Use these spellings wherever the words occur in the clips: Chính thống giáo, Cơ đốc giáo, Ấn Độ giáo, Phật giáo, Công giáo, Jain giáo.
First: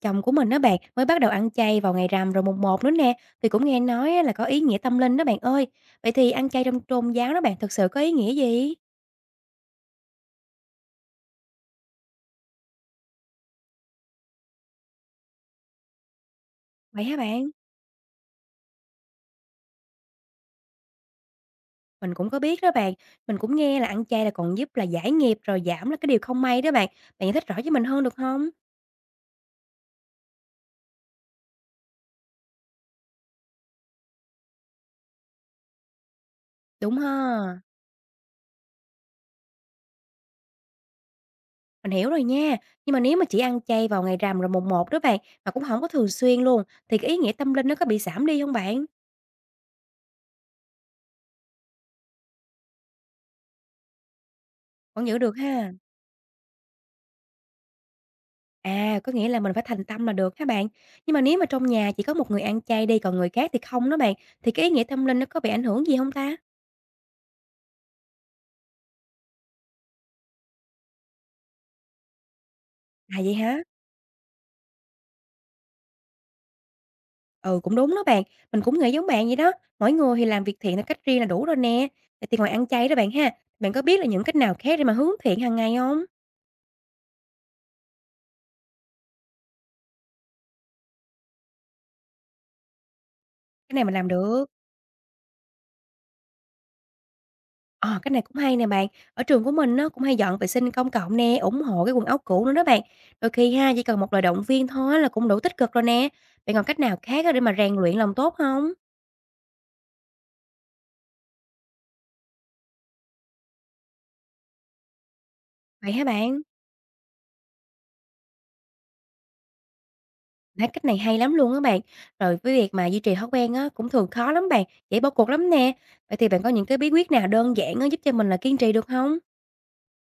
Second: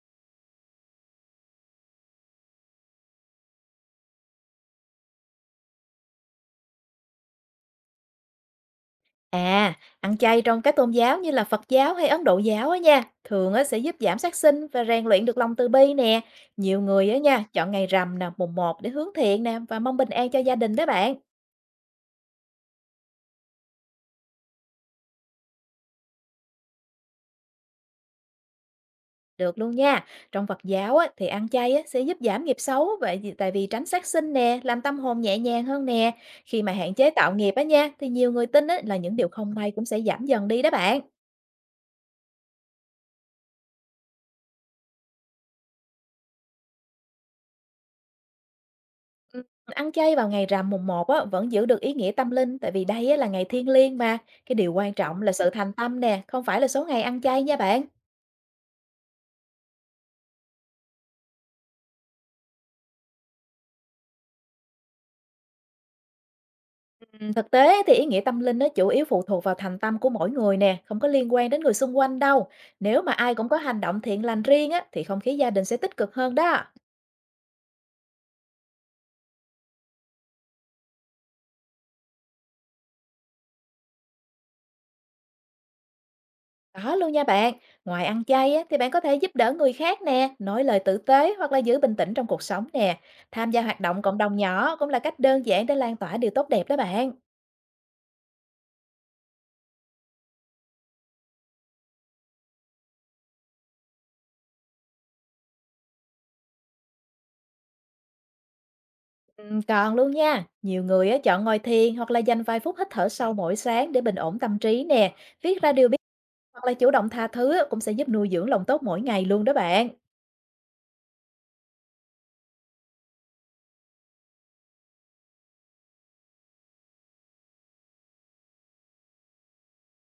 Chồng của mình á bạn, mới bắt đầu ăn chay vào ngày rằm rồi mùng một nữa nè, thì cũng nghe nói á là có ý nghĩa tâm linh đó bạn ơi. Vậy thì ăn chay trong tôn giáo đó bạn, thực sự có ý nghĩa gì? À, ăn chay trong các tôn giáo như là Phật giáo hay Ấn Độ giáo á nha, thường á sẽ giúp giảm sát sinh và rèn luyện được lòng từ bi nè. Nhiều Vậy người hả á nha, bạn? chọn ngày rằm nè, mùng một để hướng thiện nè và mong bình an cho gia đình đó bạn. Mình cũng có biết đó bạn, mình cũng nghe là ăn chay là còn giúp là giải nghiệp rồi giảm là cái điều không may đó bạn. Bạn giải thích rõ cho mình hơn được không? Được luôn nha. Trong Phật giáo á thì ăn chay á sẽ giúp giảm nghiệp xấu tại vì tránh sát sinh nè, làm tâm hồn nhẹ nhàng hơn nè. Khi mà hạn Đúng chế tạo nghiệp ha, á nha thì nhiều người tin á là những điều không may cũng sẽ giảm dần đi đó bạn. mình hiểu rồi nha. Nhưng mà nếu mà chỉ ăn chay vào ngày rằm rồi mùng một đó bạn, mà cũng không có thường xuyên luôn, thì cái ý nghĩa tâm linh nó có bị giảm đi không bạn? Ăn chay vào ngày rằm mùng một á, vẫn giữ được ý nghĩa tâm linh, tại vì đây á là ngày thiêng liêng mà. Cái điều quan Vẫn giữ trọng là được sự thành ha. tâm nè, không phải là số ngày ăn chay nha bạn. À, có nghĩa là mình phải thành tâm là được hả bạn? Nhưng mà nếu mà trong nhà chỉ có một người ăn chay đi còn người khác thì không đó bạn, thì cái ý nghĩa tâm linh nó có bị ảnh hưởng gì không ta? Thực tế thì ý nghĩa tâm linh nó chủ yếu phụ thuộc vào thành tâm của mỗi người nè, không có liên quan đến người xung quanh đâu. Nếu mà À, ai vậy cũng có hả? hành động thiện lành riêng á, thì không khí gia đình sẽ tích cực hơn đó. Ừ, cũng đúng đó bạn, mình cũng nghĩ giống bạn vậy đó, mỗi người thì làm việc thiện theo cách riêng là đủ rồi nè. Vậy thì ngoài ăn chay đó bạn ha, bạn có biết là những cách nào khác để mà hướng thiện hàng ngày không? Đó luôn nha bạn. Ngoài ăn chay á, thì bạn có thể giúp đỡ người khác nè, nói lời tử tế hoặc là giữ bình tĩnh trong cuộc sống nè. Tham gia Cái hoạt này mình động làm cộng đồng được. nhỏ cũng là cách đơn giản để lan tỏa điều tốt đẹp đó bạn. Ờ, cái này cũng hay nè bạn, ở trường của mình nó cũng hay dọn vệ sinh công cộng nè, ủng hộ cái quần áo cũ nữa đó bạn. Đôi khi ha, chỉ cần một lời động viên thôi á là cũng đủ tích cực rồi nè. Bạn còn cách nào khác á để mà rèn luyện lòng tốt không? Còn luôn nha, nhiều người á, chọn ngồi thiền hoặc là dành vài phút hít thở sâu mỗi sáng để bình ổn tâm trí nè. Viết ra điều Vậy biết hả bạn? hoặc là chủ động tha thứ á, cũng sẽ giúp nuôi dưỡng lòng tốt mỗi ngày luôn đó bạn. Thấy cách này hay lắm luôn á bạn. Rồi với việc mà duy trì thói quen á cũng thường khó lắm bạn, dễ bỏ cuộc lắm nè. Vậy thì bạn có những cái bí quyết nào đơn giản á giúp cho mình là kiên trì được không?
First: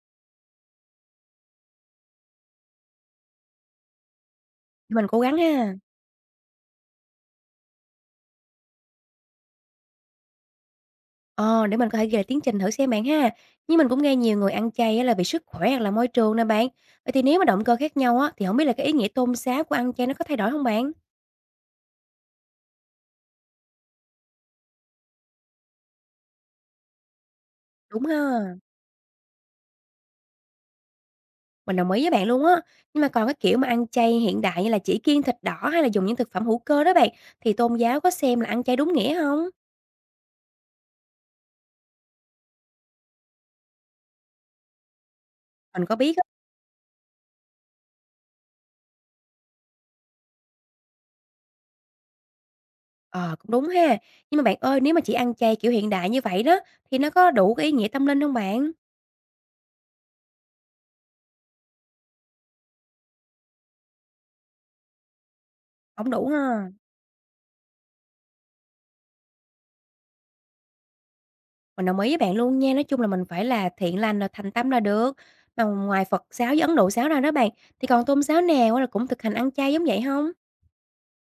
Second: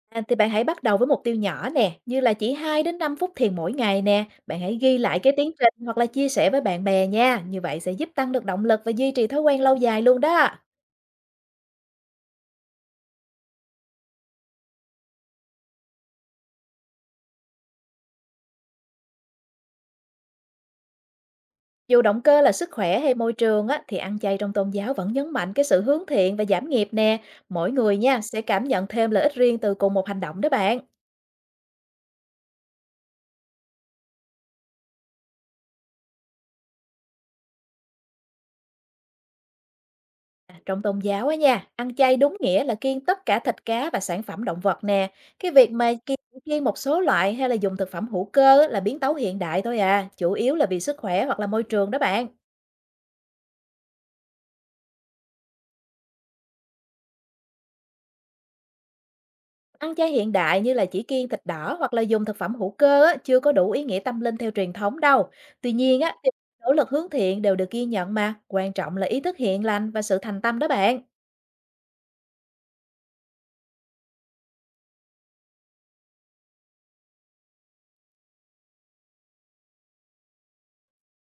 À, thì bạn hãy bắt đầu với mục tiêu nhỏ nè, như là chỉ 2 đến 5 phút thiền mỗi ngày nè. Bạn hãy Để ghi mình lại cố cái gắng tiến ha. trình hoặc là chia sẻ với bạn bè nha. Như vậy sẽ giúp tăng được động lực và duy trì thói quen lâu dài luôn đó. Ờ, để mình có thể ghi lại tiến trình thử xem bạn ha. Nhưng mình cũng nghe nhiều người ăn chay á là vì sức khỏe hoặc là môi trường nè bạn. Vậy thì nếu mà động cơ khác nhau á thì không biết là cái ý nghĩa tôn giáo của ăn chay nó có thay đổi không bạn? Dù động cơ là sức khỏe hay môi trường á, thì ăn chay trong tôn giáo vẫn nhấn mạnh cái sự hướng thiện và giảm nghiệp nè. Mỗi người Đúng nha sẽ ha. cảm nhận thêm lợi ích riêng từ cùng một hành động đó bạn. Mình đồng ý với bạn luôn á. Nhưng mà còn cái kiểu mà ăn chay hiện đại như là chỉ kiêng thịt đỏ hay là dùng những thực phẩm hữu cơ đó bạn, thì tôn giáo có xem là ăn chay đúng nghĩa không? À, trong tôn giáo á nha, ăn chay đúng nghĩa là kiêng tất cả thịt cá và sản phẩm động vật nè. Cái việc Mình mà có kiêng biết á. kiêng một số loại hay là dùng thực phẩm hữu cơ á, là biến tấu hiện đại thôi à, chủ yếu là vì sức khỏe hoặc là môi trường đó bạn. Ờ, cũng đúng ha. Nhưng mà bạn ơi, nếu mà chỉ ăn chay kiểu hiện đại như vậy đó, thì nó có đủ cái ý nghĩa tâm linh không bạn? Ăn chay hiện đại như là chỉ kiêng thịt đỏ hoặc là dùng thực phẩm hữu cơ á, chưa có đủ ý nghĩa tâm linh theo truyền thống đâu. Tuy nhiên Hổng á, đủ thì ha. nỗ lực hướng thiện đều được ghi nhận mà. Quan trọng là ý thức hiền lành và sự thành tâm đó bạn. Mình đồng ý với bạn luôn nha, nói chung là mình phải là thiện lành là thành tâm là được. Mà ngoài Phật giáo với Ấn Độ giáo ra đó bạn, thì còn tôn giáo nào á là cũng thực hành ăn chay giống vậy không?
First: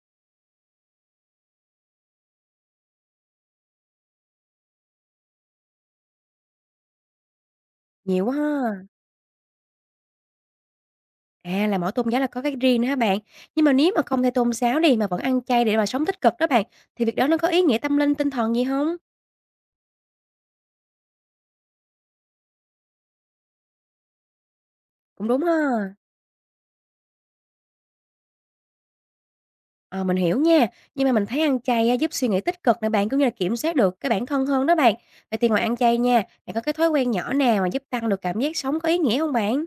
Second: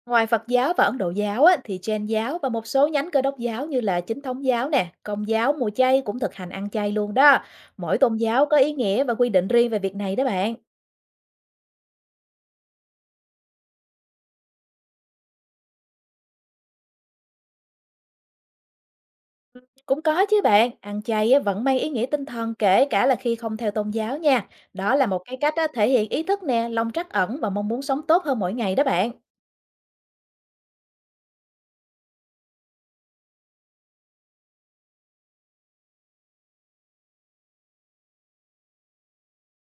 Ngoài Phật giáo và Ấn Độ giáo á, thì Jain giáo và một số nhánh Cơ đốc giáo như là Chính thống giáo nè, Công giáo, Mùa chay cũng thực hành ăn chay luôn đó. Mỗi tôn Nhiều quá giáo có ý ha. nghĩa và quy định riêng về việc này đó bạn. À, là mỗi tôn giáo là có cái riêng nữa hả bạn? Nhưng mà nếu mà không theo tôn giáo đi, mà vẫn ăn chay để mà sống tích cực đó bạn, thì việc đó nó có ý nghĩa tâm linh, tinh thần gì không? Cũng có chứ bạn, ăn chay á, vẫn mang ý nghĩa tinh thần kể cả là khi không theo tôn giáo nha. Đó là một Cũng cái đúng cách á, thể ha. hiện ý thức nè, lòng trắc ẩn và mong muốn sống tốt hơn mỗi ngày đó bạn. Ờ, mình hiểu nha, nhưng mà mình thấy ăn chay á, giúp suy nghĩ tích cực nè bạn, cũng như là kiểm soát được cái bản thân hơn đó bạn. Vậy thì ngoài ăn chay nha, bạn có cái thói quen nhỏ nào mà giúp tăng được cảm giác sống có ý nghĩa không bạn?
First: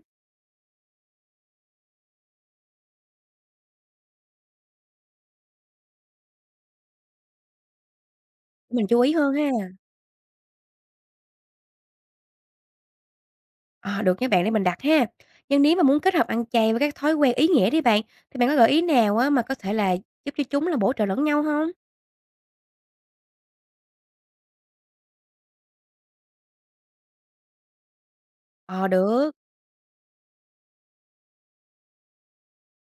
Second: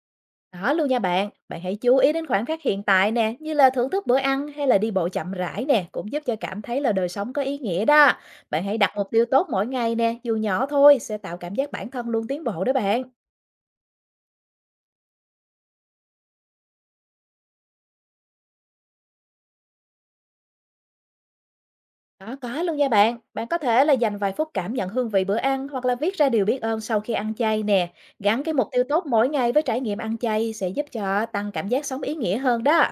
Đó luôn nha bạn, bạn hãy chú ý đến khoảnh khắc hiện tại nè, như là thưởng thức bữa ăn hay là đi bộ chậm rãi nè, cũng giúp cho cảm thấy là đời sống có ý nghĩa đó. Bạn hãy Mình đặt chú mục ý tiêu hơn tốt mỗi ha. ngày nè, dù nhỏ thôi, sẽ tạo cảm giác bản thân luôn tiến bộ đó bạn. Ờ, được nha bạn, để mình đặt ha. Nhưng nếu mà muốn kết hợp ăn chay với các thói quen ý nghĩa đi bạn, thì bạn có gợi ý nào á, mà có thể là giúp cho chúng là bổ trợ lẫn nhau không? Đó, có luôn nha bạn. Bạn có thể là dành vài phút cảm nhận hương vị bữa ăn hoặc là viết ra điều biết ơn sau khi ăn chay nè. Gắn cái mục tiêu Ờ, tốt mỗi được. ngày với trải nghiệm ăn chay sẽ giúp cho tăng cảm giác sống ý nghĩa hơn đó.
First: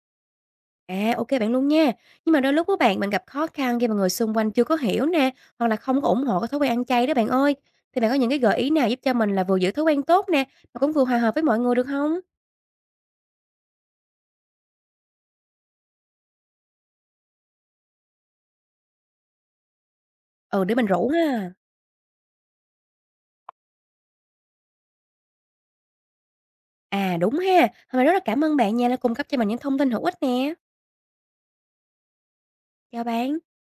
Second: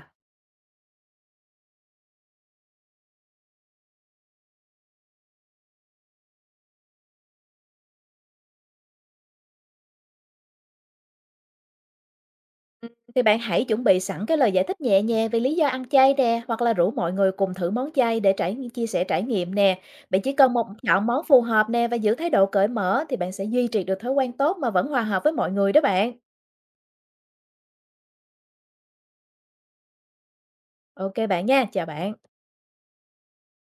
À, ok bạn luôn nha. Nhưng mà đôi lúc á bạn, mình gặp khó khăn khi mà người xung quanh chưa có hiểu nè, hoặc là không có ủng hộ cái thói quen ăn chay đó bạn ơi. Thì bạn có những cái gợi ý nào giúp cho mình là vừa giữ thói quen tốt nè, mà cũng vừa hòa hợp với mọi người được không? Ừ, thì bạn hãy chuẩn bị sẵn cái lời giải thích nhẹ nhàng về lý do ăn chay nè, hoặc là rủ mọi người cùng thử món chay để chia sẻ trải nghiệm nè. Bạn chỉ cần Ừ, một để mình chọn rủ món phù ha. hợp nè và giữ thái độ cởi mở thì bạn sẽ duy trì được thói quen tốt mà vẫn hòa hợp với mọi người đó bạn. À, đúng ha. Hôm nay rất là cảm ơn bạn nha đã cung cấp cho mình những thông tin hữu ích nè. Ok bạn nha, chào bạn. Chào bạn.